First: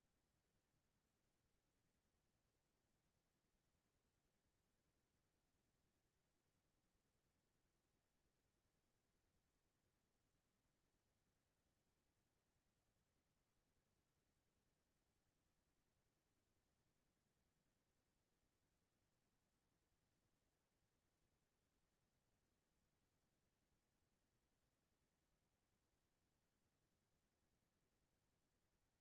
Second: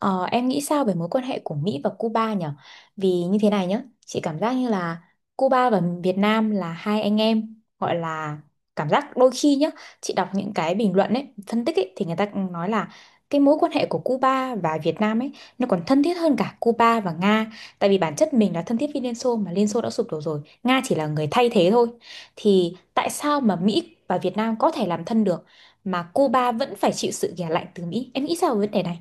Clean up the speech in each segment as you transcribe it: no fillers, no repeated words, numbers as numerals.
Ờ, em nghĩ sao về mối quan hệ của Mỹ và Cuba nhỉ? Vì như thế này nhá, chị cảm giác như là Cuba và Việt Nam là hai anh em, gọi là cảm giác đôi khi nhá, chị đọc những cái bình luận ấy, phân tích ấy thì người ta cũng nói là cái mối quan hệ của Cuba và Việt Nam ấy nó còn thân thiết hơn cả Cuba và Nga, tại vì bản chất mình là thân thiết với Liên Xô mà Liên Xô đã sụp đổ rồi, Nga chỉ là người thay thế thôi. Thì tại sao mà Mỹ và Việt Nam có thể làm thân được mà Cuba vẫn phải chịu sự ghẻ lạnh từ Mỹ? Em nghĩ sao về vấn đề này?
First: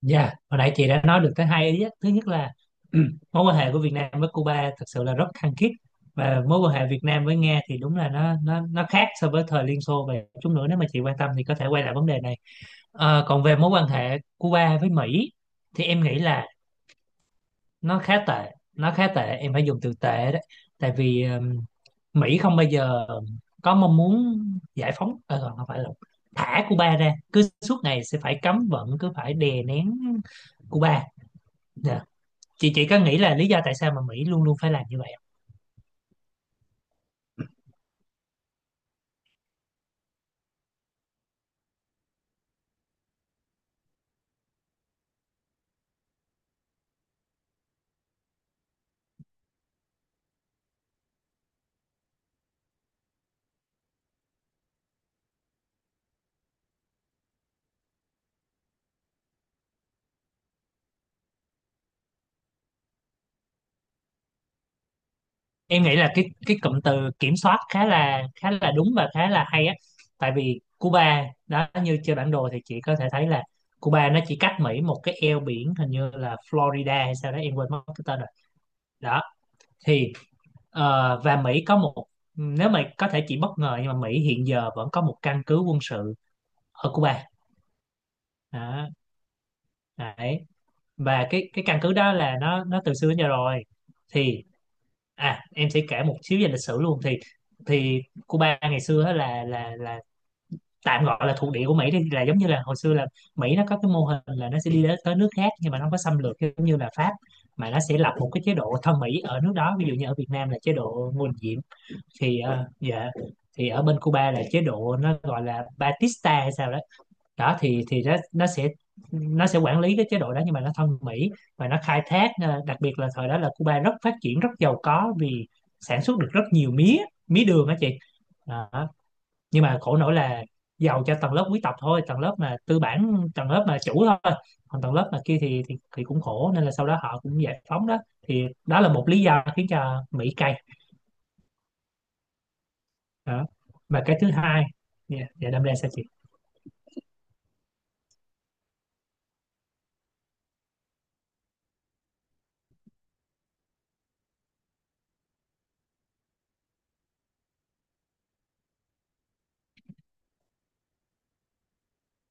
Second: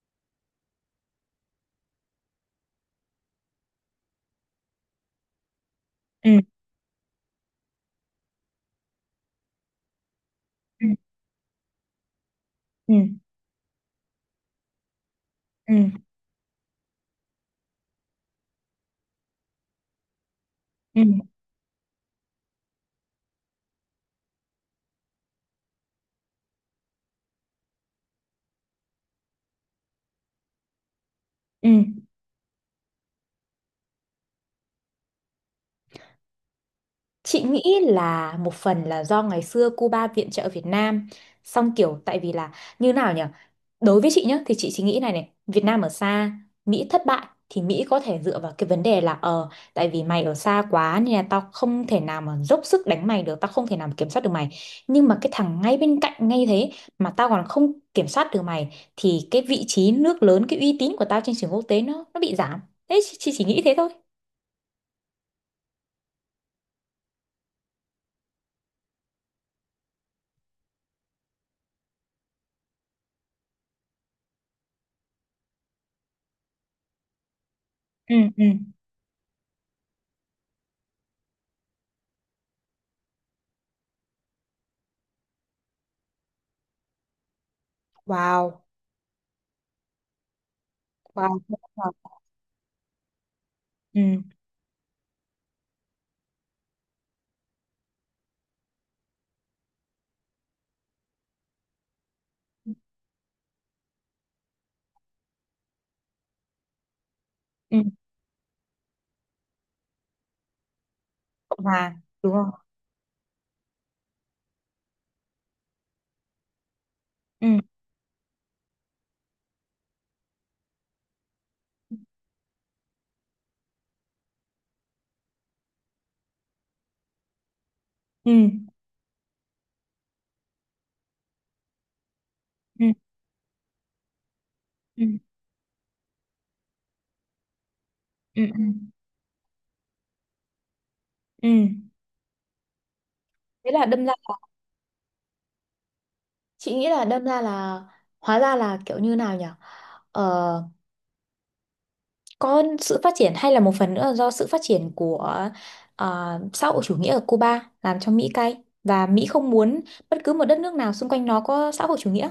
Dạ, hồi nãy chị đã nói được tới hai ý á. Thứ nhất là mối quan hệ của Việt Nam với Cuba thật sự là rất khăng khít, và mối quan hệ Việt Nam với Nga thì đúng là nó khác so với thời Liên Xô, và chút nữa nếu Ừ. mà chị quan tâm thì có thể quay lại vấn đề này. Ừ. Còn về mối quan hệ Cuba với Mỹ thì Ừ. em nghĩ là nó khá tệ, em phải dùng từ tệ đấy. Tại Ừ. vì Mỹ không bao giờ có mong muốn giải phóng, không phải là thả Cuba ra, cứ suốt ngày sẽ phải cấm vận, cứ phải đè nén Cuba. Ừ. Dạ, chị có nghĩ là lý do tại sao mà Mỹ luôn luôn phải làm như vậy không? Chị nghĩ là một phần là do ngày xưa Cuba viện trợ Việt Nam xong kiểu tại vì là như nào nhỉ, đối với chị nhá thì chị chỉ nghĩ này này Việt Nam ở xa, Mỹ thất bại thì Mỹ có thể dựa vào cái vấn đề là tại vì mày ở xa quá nên là tao không thể nào mà dốc sức đánh mày được, tao không thể nào mà kiểm soát được mày, nhưng mà cái thằng ngay bên cạnh ngay thế mà tao còn không kiểm soát được mày thì cái vị trí nước lớn, cái uy tín của tao trên trường quốc tế nó bị giảm. Thế chị chỉ nghĩ thế thôi. Em nghĩ là cái cụm từ kiểm soát khá là đúng và khá là hay á. Tại vì Cuba đó, như trên bản đồ thì chị có thể thấy là Cuba nó chỉ cách Mỹ một cái eo biển, hình như là Florida hay sao đó, em quên mất cái Ừ. tên rồi. Ừ. Đó, thì và Mỹ có một, nếu mà có thể chị bất ngờ, nhưng mà Mỹ hiện giờ vẫn có một căn cứ quân sự ở Cuba. Wow. Đó, đấy. Và Wow, cái đúng cái căn rồi. cứ đó là nó từ xưa đến giờ rồi. Ừ. Thì à, em sẽ kể một xíu về lịch sử luôn. Thì Thì Cuba ngày xưa á, là tạm gọi là thuộc địa của Mỹ đi, là giống như là hồi xưa là Mỹ nó có cái mô hình là nó sẽ đi đến tới nước khác nhưng mà nó không có xâm lược giống như là Pháp, mà Ừ. nó sẽ lập một cái chế độ thân Mỹ ở nước đó, ví dụ như ở Việt Nam là chế độ Ngô Đình Cộng Diệm. hòa đúng Thì không? Dạ, thì ở bên Cuba là chế độ nó gọi là Batista hay sao đó. Ừ. Đó thì nó sẽ, nó sẽ quản lý cái chế độ đó nhưng mà nó thân Mỹ và nó khai thác, đặc biệt là thời đó là Cuba rất phát triển, rất giàu có vì sản xuất được rất nhiều mía, mía đường á chị. Ừ. Đó. Nhưng mà khổ nỗi là giàu cho tầng lớp quý tộc thôi, tầng lớp mà tư Ừ. bản, tầng lớp mà chủ thôi, còn tầng Ừ. lớp mà kia thì, thì cũng khổ nên là sau đó họ cũng giải phóng đó. Ừ. Thì Ừ. đó là một lý do khiến cho Mỹ cay. Ừ. Đó, Thế là và đâm ra cái thứ hai, dạ dạ, đâm ra sao chị? chị nghĩ là đâm ra là hóa ra là kiểu như nào nhỉ, ờ, có sự phát triển hay là một phần nữa là do sự phát triển của xã hội chủ nghĩa ở Cuba làm cho Mỹ cay và Mỹ không muốn bất cứ một đất nước nào xung quanh nó có xã hội chủ nghĩa.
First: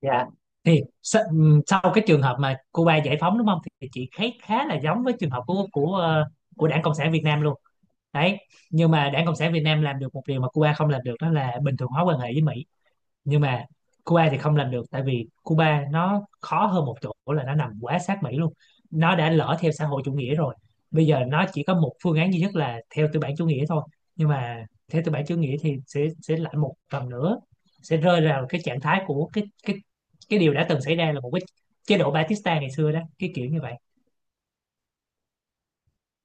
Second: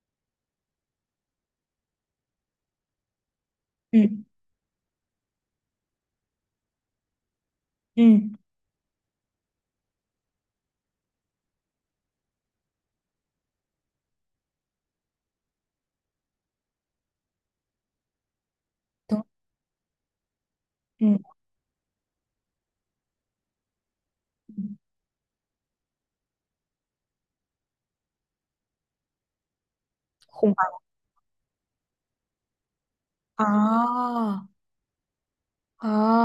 Dạ. Thì sau cái trường hợp mà Cuba giải phóng đúng không, thì Ừ. chị thấy khá là giống với trường hợp của của Đảng Cộng sản Việt Nam luôn. Ừ. Đấy, nhưng mà Đảng Cộng sản Việt Nam làm được một điều mà Cuba không làm được, đó là bình thường hóa quan hệ với Mỹ, nhưng mà Cuba thì không làm được, tại vì Cuba nó khó hơn một chỗ là nó nằm quá sát Mỹ luôn. Nó Đúng. đã lỡ theo xã hội chủ nghĩa rồi, bây Ừ. giờ nó chỉ có một phương án duy nhất là theo tư bản chủ nghĩa thôi. Nhưng mà theo tư bản chủ nghĩa thì sẽ lại một lần nữa sẽ rơi vào cái trạng thái của cái cái Khủng điều đã hoảng. từng xảy ra, là một cái chế độ Batista ngày xưa đó, cái kiểu À. như vậy,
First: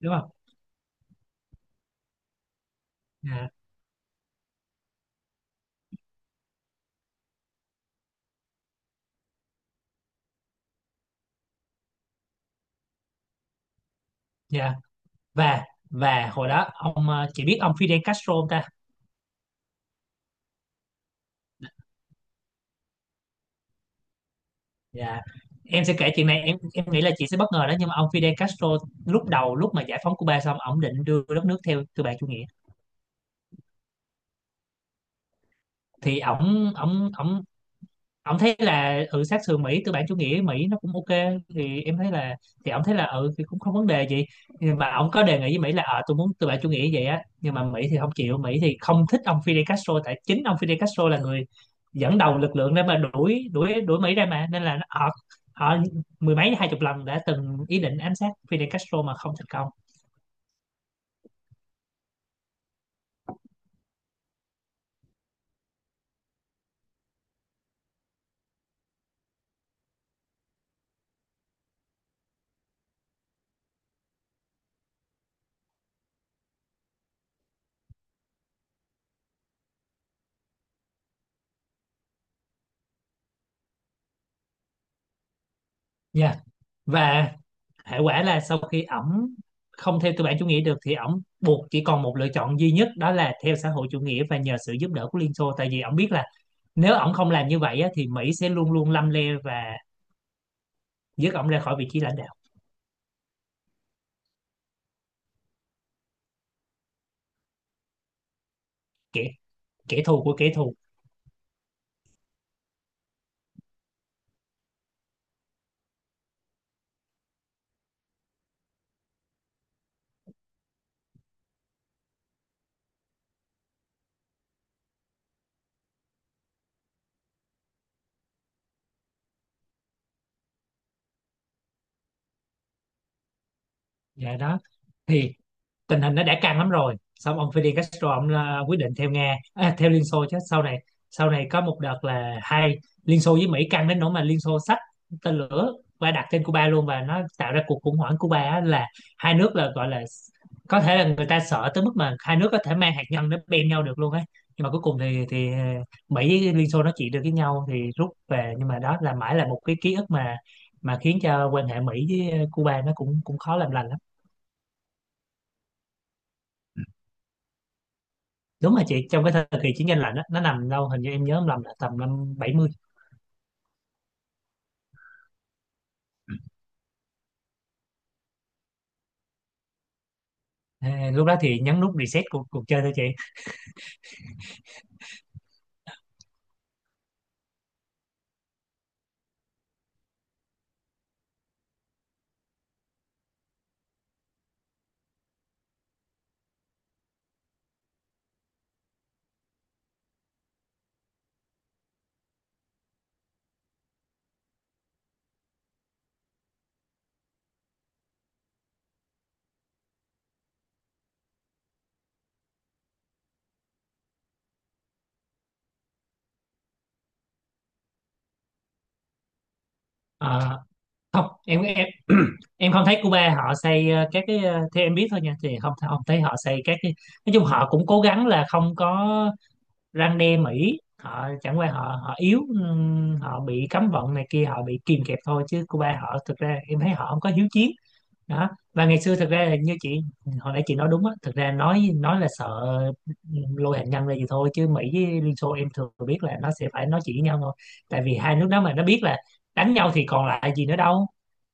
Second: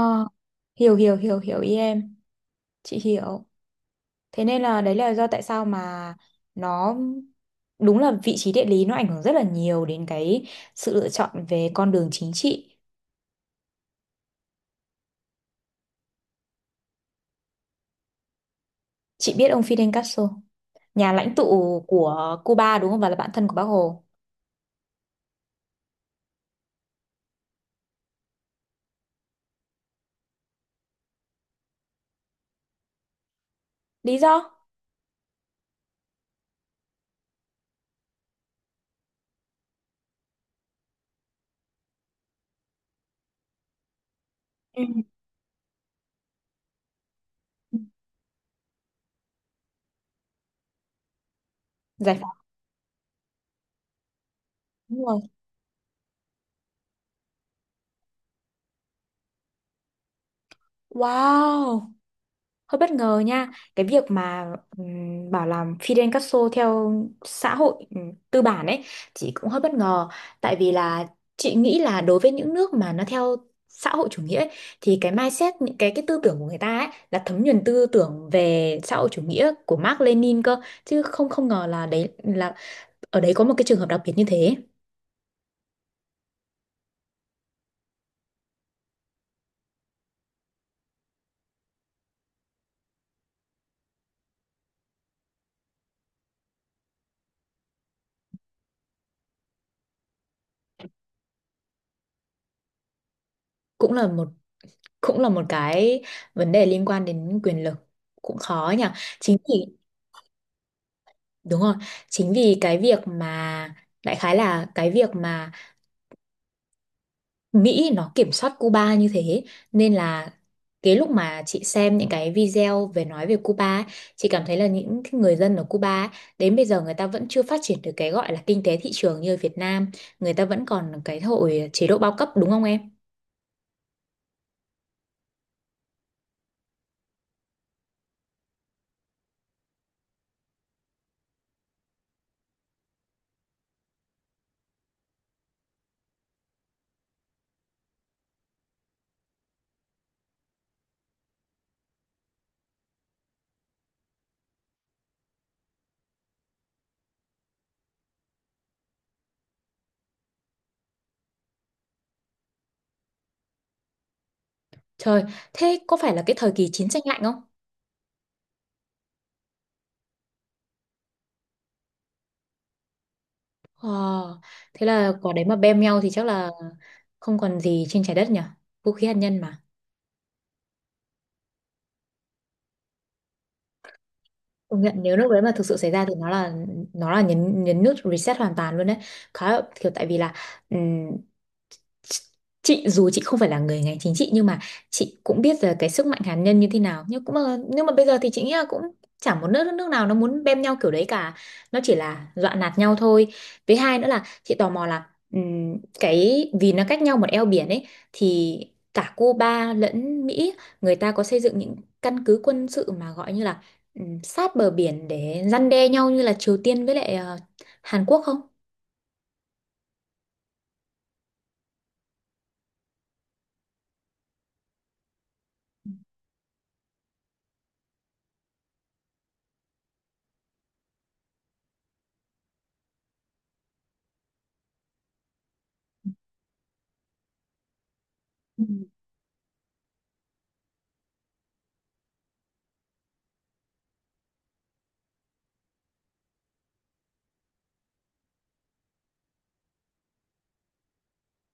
đúng không? Hiểu hiểu hiểu hiểu ý em, chị hiểu. Dạ Thế nên là đấy là do tại sao mà nó đúng là vị trí địa lý nó ảnh hưởng rất là nhiều đến cái sự lựa chọn về con đường chính trị. dạ. Và hồi đó ông, chị biết ông Fidel Castro không ta? Chị biết ông Fidel Castro, nhà lãnh tụ của Cuba đúng không? Và là bạn thân của Bác Hồ. Dạ. Em sẽ kể chuyện này, em nghĩ là chị sẽ bất ngờ đó, nhưng mà ông Fidel Castro lúc đầu, lúc mà giải phóng Cuba xong, ổng định đưa đất nước theo tư bản chủ nghĩa. Lý do? Thì ổng ổng ổng ông thấy là ừ, sát sườn Mỹ tư bản chủ nghĩa, Mỹ nó cũng ok, thì em thấy là, thì ông thấy là ừ thì cũng không vấn đề gì. Nhưng Ừ. mà ông có đề nghị với Mỹ là ờ tôi muốn tư bản chủ nghĩa vậy á, nhưng mà Mỹ thì không chịu, Mỹ thì không thích ông Fidel Castro tại chính ông Fidel Castro là người Giải dẫn phóng, đầu lực lượng để mà đuổi đuổi đuổi Mỹ ra mà, nên là đúng họ, rồi. họ mười mấy hai chục lần đã từng ý định ám sát Fidel Castro mà không thành công. Wow, hơi bất ngờ nha, cái việc mà bảo là Fidel Castro theo xã hội tư bản ấy, chị cũng hơi bất ngờ. Tại vì là chị nghĩ là đối với những nước mà nó theo xã hội chủ nghĩa ấy, thì cái mindset, những cái tư tưởng của người ta ấy là thấm nhuần tư tưởng về xã hội chủ nghĩa của Marx Lenin cơ, chứ không không ngờ là đấy là ở đấy có một cái trường hợp đặc biệt như thế. Dạ. Và hệ quả là sau khi ổng không theo tư bản chủ nghĩa được thì ổng buộc chỉ còn một lựa chọn duy nhất, đó là theo xã hội chủ nghĩa và nhờ sự giúp đỡ của Liên Xô, tại vì ổng biết là nếu ổng không làm như vậy á, thì Mỹ sẽ luôn luôn lăm le và dứt ổng ra khỏi vị trí lãnh đạo. Cũng là một cũng là một cái vấn đề liên quan đến quyền lực, cũng khó nhỉ. Kẻ Chính vì kẻ thù của kẻ thù. đúng rồi, chính vì cái việc mà đại khái là cái việc mà Mỹ nó kiểm soát Cuba như thế nên là cái lúc mà chị xem những cái video về nói về Cuba ấy, chị cảm thấy là những người dân ở Cuba ấy, đến bây giờ người ta vẫn chưa phát triển được cái gọi là kinh tế thị trường như ở Việt Nam, người ta vẫn còn cái hội chế độ bao cấp đúng không em? Dạ đó. Thì tình hình nó đã căng lắm rồi, xong ông Fidel Castro ông, quyết định theo Nga, theo Liên Xô. Chứ sau này, sau này có một đợt là hai, Liên Xô với Mỹ căng đến nỗi mà Liên Xô xách tên lửa và đặt trên Cuba luôn, và nó tạo ra cuộc khủng hoảng Cuba á, là hai nước là gọi là có thể là người ta sợ tới mức mà hai nước có thể mang hạt nhân nó bem nhau được luôn ấy. Nhưng mà cuối cùng thì Mỹ với Liên Xô nó chỉ được với nhau thì rút về, nhưng mà đó là mãi là một cái ký ức mà khiến cho quan hệ Mỹ với Cuba nó cũng cũng khó làm lành lắm. Trời, thế có phải là cái thời kỳ chiến tranh lạnh không? Đúng rồi chị, trong cái thời kỳ chiến tranh lạnh đó, nó nằm đâu hình như em nhớ không lầm là tầm năm 70. Ờ, thế là quả đấy mà bem nhau thì chắc là không còn gì trên trái đất nhỉ? Vũ khí hạt nhân. À, lúc đó thì nhấn nút reset cuộc cuộc chơi thôi chị. Công nhận nếu lúc đấy mà thực sự xảy ra thì nó là nhấn nhấn nút reset hoàn toàn luôn đấy, khá là kiểu tại vì là chị dù chị không phải là người ngành chính trị nhưng mà chị cũng biết là cái sức mạnh hạt nhân như thế nào, nhưng cũng mà nhưng mà bây giờ thì chị nghĩ là cũng chả một nước nước nào nó muốn bem nhau kiểu đấy cả, nó chỉ là dọa nạt nhau thôi. Với hai nữa là chị tò mò là cái vì nó cách nhau một eo biển ấy thì cả Cuba lẫn Mỹ người ta có xây dựng những căn cứ quân sự mà gọi như là sát bờ biển để răn đe nhau như là Triều Tiên với lại Hàn Quốc không? Ờ, không, em em không thấy Cuba họ xây, các cái, theo em biết thôi nha, thì không không thấy họ xây các cái. Nói chung họ cũng cố gắng là không có răn đe Mỹ, họ chẳng qua họ họ yếu, họ bị cấm vận này kia, họ bị kìm kẹp thôi, chứ Cuba họ thực ra em thấy họ không có hiếu chiến. Đó, và ngày xưa thực ra là như chị hồi nãy chị nói đúng á, thực ra nói là sợ lôi hạt nhân ra gì thôi, chứ Mỹ với Liên Xô em thường biết là nó sẽ phải nói chuyện với nhau thôi. Tại vì hai nước đó mà nó biết là đánh nhau thì còn lại gì nữa đâu,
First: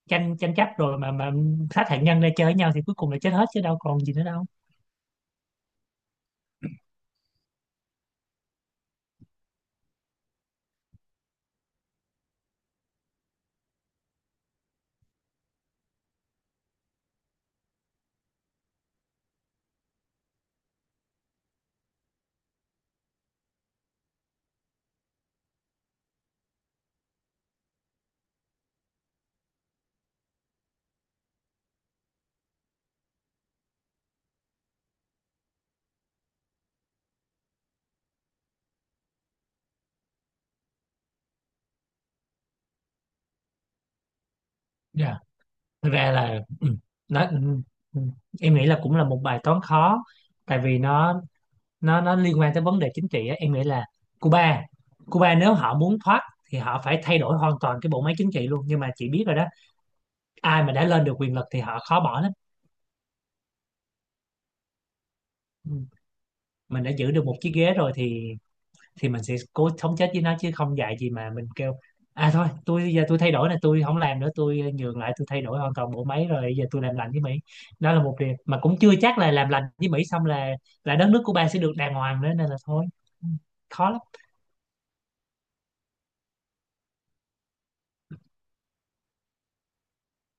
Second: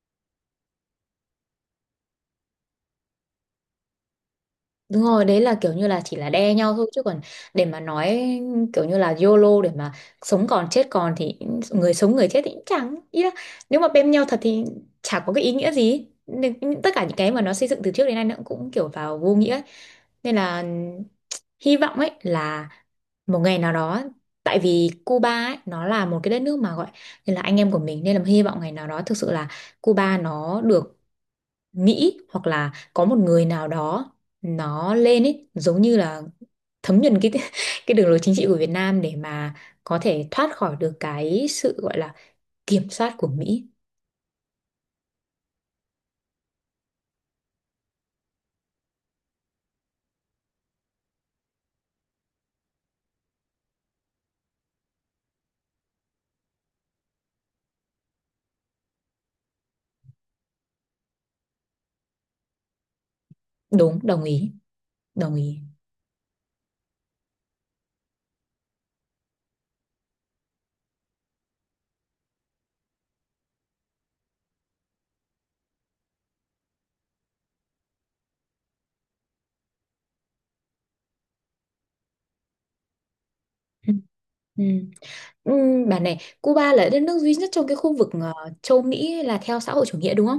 tranh tranh chấp rồi mà sát hạt nhân ra chơi với nhau thì cuối cùng là chết hết chứ đâu còn gì nữa đâu. Đúng rồi, đấy là kiểu như là chỉ là đe nhau thôi chứ còn để mà nói kiểu như là YOLO để mà sống còn chết còn thì người sống người chết thì cũng chẳng ý là nếu mà bên nhau thật thì chả có cái ý nghĩa gì, nên tất cả những cái mà nó xây dựng từ trước đến nay nó cũng kiểu vào vô nghĩa ấy. Nên là hy vọng ấy là một ngày nào đó tại vì Cuba ấy, nó là một cái đất nước mà gọi như là anh em của mình nên là hy vọng ngày nào đó thực sự là Cuba nó được nghĩ hoặc là có một người nào đó nó lên ấy giống như là thấm nhuần cái cái đường lối chính trị của Việt Nam để mà có thể thoát khỏi được cái sự gọi là kiểm soát của Mỹ. Dạ. Thực ra là ừ, nó ừ, ừ, em nghĩ là cũng là một bài toán khó, tại vì nó nó liên quan tới vấn đề chính trị á. Em nghĩ là Cuba Cuba nếu họ muốn thoát thì họ phải thay đổi hoàn toàn cái bộ máy chính trị luôn, nhưng mà chị biết rồi đó, ai mà đã lên được quyền lực thì họ khó bỏ lắm. Đúng, đồng ý, đồng ý. Ừ. Mình đã giữ được một chiếc ghế rồi thì mình sẽ cố sống chết với nó, chứ không dạy gì mà mình kêu à thôi tôi giờ tôi thay đổi này, tôi không làm nữa, tôi nhường lại, tôi thay đổi hoàn toàn bộ máy rồi giờ tôi làm lành với Mỹ. Đó là một điều mà cũng chưa chắc là làm lành với Mỹ xong là đất nước Cuba sẽ được đàng hoàng nữa, nên là thôi. Ừ, khó Ừ. lắm. Ừ. Ừ, bà này, Cuba là đất nước duy nhất trong cái khu vực châu Mỹ là theo xã hội chủ nghĩa đúng không?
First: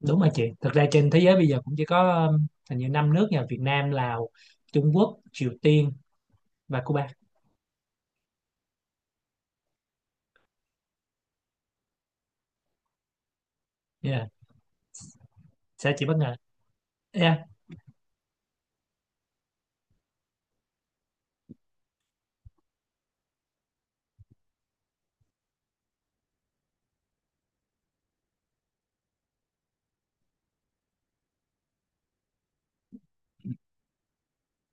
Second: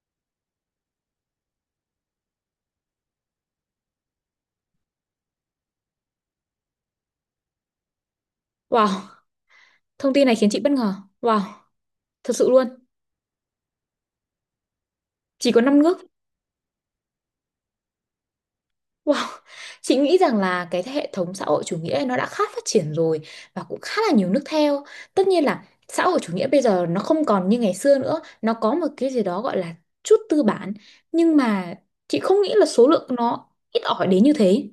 Đúng rồi chị, thực ra trên thế giới bây giờ cũng chỉ có hình như năm nước nha, Việt Nam, Lào, Trung Quốc, Triều Tiên và Cuba. Wow, thông tin này khiến chị bất ngờ. Wow, thật sự luôn. Yeah, Chỉ có 5 sẽ nước. chị bất ngờ. Yeah, Wow, chị nghĩ rằng là cái hệ thống xã hội chủ nghĩa ấy nó đã khá phát triển rồi và cũng khá là nhiều nước theo. Tất nhiên là xã hội chủ nghĩa bây giờ nó không còn như ngày xưa nữa, nó có một cái gì đó gọi là chút tư bản, nhưng mà chị không nghĩ là số lượng nó ít ỏi đến như thế.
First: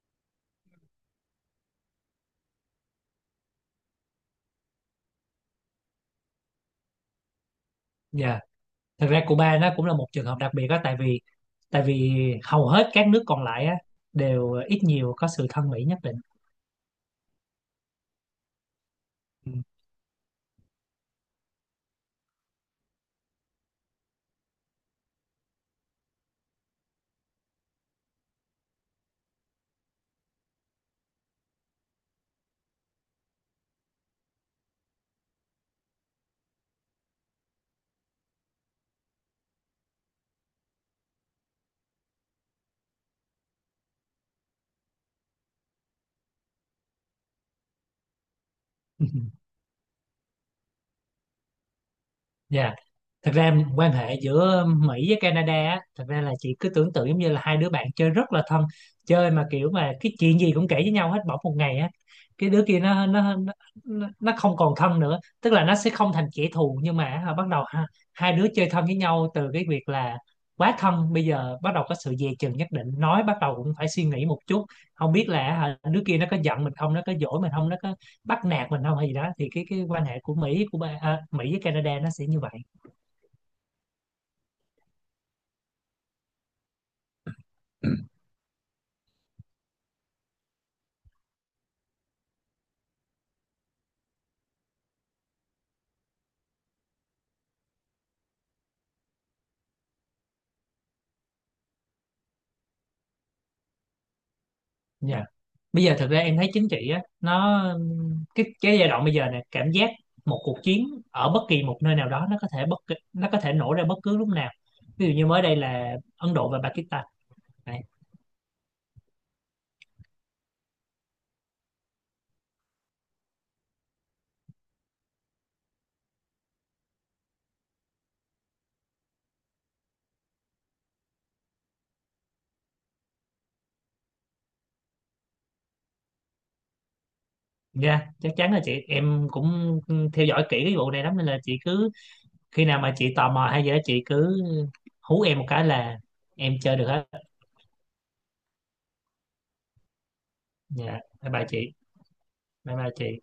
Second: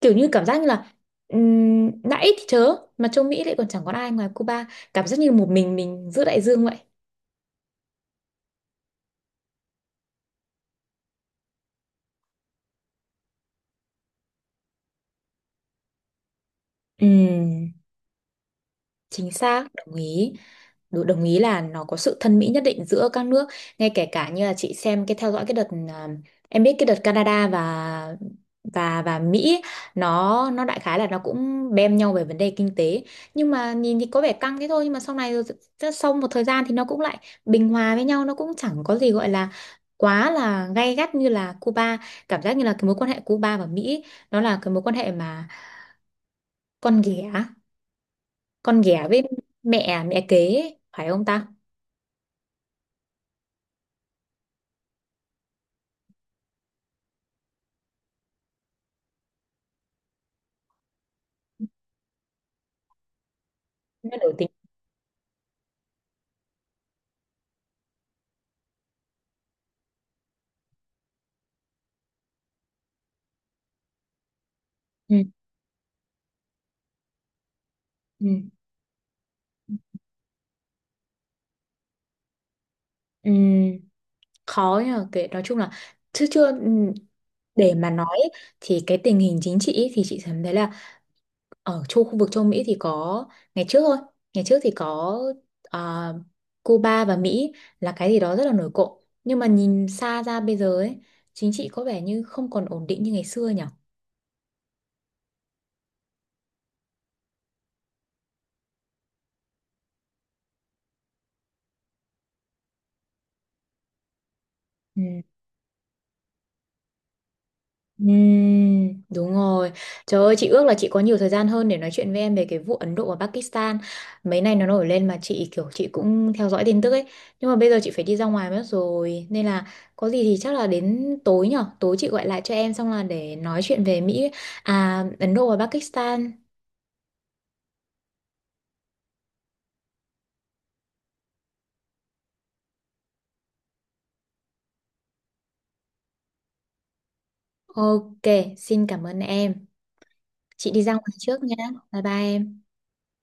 Kiểu như cảm giác như là đã ít thì chớ, mà châu Mỹ lại còn chẳng có ai ngoài Cuba, cảm giác như một mình giữa đại dương vậy. dạ. Thực ra Cuba nó cũng là một trường hợp đặc biệt đó, tại vì tại vì hầu hết các nước còn lại á đều ít nhiều có sự thân Mỹ nhất định. Ừm. Chính Ừ. xác, đồng ý. Đủ- đồng ý là nó có sự thân mỹ nhất định giữa các nước. Ngay kể cả như là chị xem cái theo dõi cái đợt à, em biết cái đợt Canada và và Mỹ ấy, nó đại khái là nó cũng bem nhau về vấn đề kinh tế. Nhưng mà nhìn thì có vẻ căng thế thôi nhưng mà sau này rồi sau một thời gian thì nó cũng lại bình hòa với nhau, nó cũng chẳng có gì gọi là quá là gay gắt như là Cuba. Cảm giác như là cái mối quan hệ Cuba và Mỹ nó là cái mối quan hệ mà con ghẻ con ghẻ với mẹ mẹ kế ấy, phải không ta? Yeah. Thật ra quan hệ giữa Mỹ với Canada á, thật ra là chị cứ tưởng tượng giống như là hai đứa bạn chơi rất là thân, chơi mà kiểu mà cái chuyện gì cũng kể với nhau hết, bỗng một ngày á cái đứa kia nó Nó nó nổi tiếng. không còn thân nữa, tức là nó sẽ không thành kẻ thù nhưng mà á, bắt đầu ha, hai đứa chơi thân với nhau từ cái việc là quá thân, bây giờ bắt đầu có sự dè chừng nhất định, nói bắt đầu cũng phải suy nghĩ một chút, không Ừ, biết là hả, đứa kia nó có giận mình không, nó có dỗi mình không, nó có bắt ừ, nạt mình không hay gì đó. Thì cái quan hệ của Mỹ của Mỹ với Canada nó sẽ như vậy. ừ, khó nhờ kể nói chung là chứ chưa ừ, để mà nói ấy, thì cái tình hình chính trị ấy, thì chị cảm thấy là ở châu khu vực châu Mỹ thì có ngày trước thôi, ngày trước thì có à, Cuba và Mỹ là cái gì đó rất là nổi cộm nhưng mà nhìn xa ra bây giờ ấy chính trị có vẻ như không còn ổn định như ngày xưa nhỉ. Dạ. Bây giờ thực ra em thấy chính trị á nó, cái giai đoạn bây giờ này cảm giác một cuộc chiến ở bất kỳ một nơi nào đó nó có thể nó có thể nổ ra bất cứ lúc nào. Ví dụ như mới đây là Ấn Độ và Pakistan. Đấy. Ừm, đúng rồi. Trời ơi, chị ước là chị có nhiều thời gian hơn để nói chuyện với em về cái vụ Ấn Độ và Pakistan. Mấy nay nó nổi lên mà chị kiểu chị cũng theo dõi tin tức ấy. Nhưng mà bây giờ chị phải đi ra ngoài mất rồi. Nên là có gì thì chắc là đến tối nhở. Tối chị gọi lại cho em xong là để nói chuyện về Mỹ, à Ấn Độ và Pakistan. Dạ, chắc chắn là chị em cũng theo dõi kỹ cái vụ này lắm, nên là chị cứ khi nào mà chị tò mò hay gì đó chị cứ hú em một cái là em chơi được hết. Ok, xin cảm ơn em. Chị đi ra Dạ. ngoài Bye trước bye nhá. chị. Bye bye em. Bye bye chị.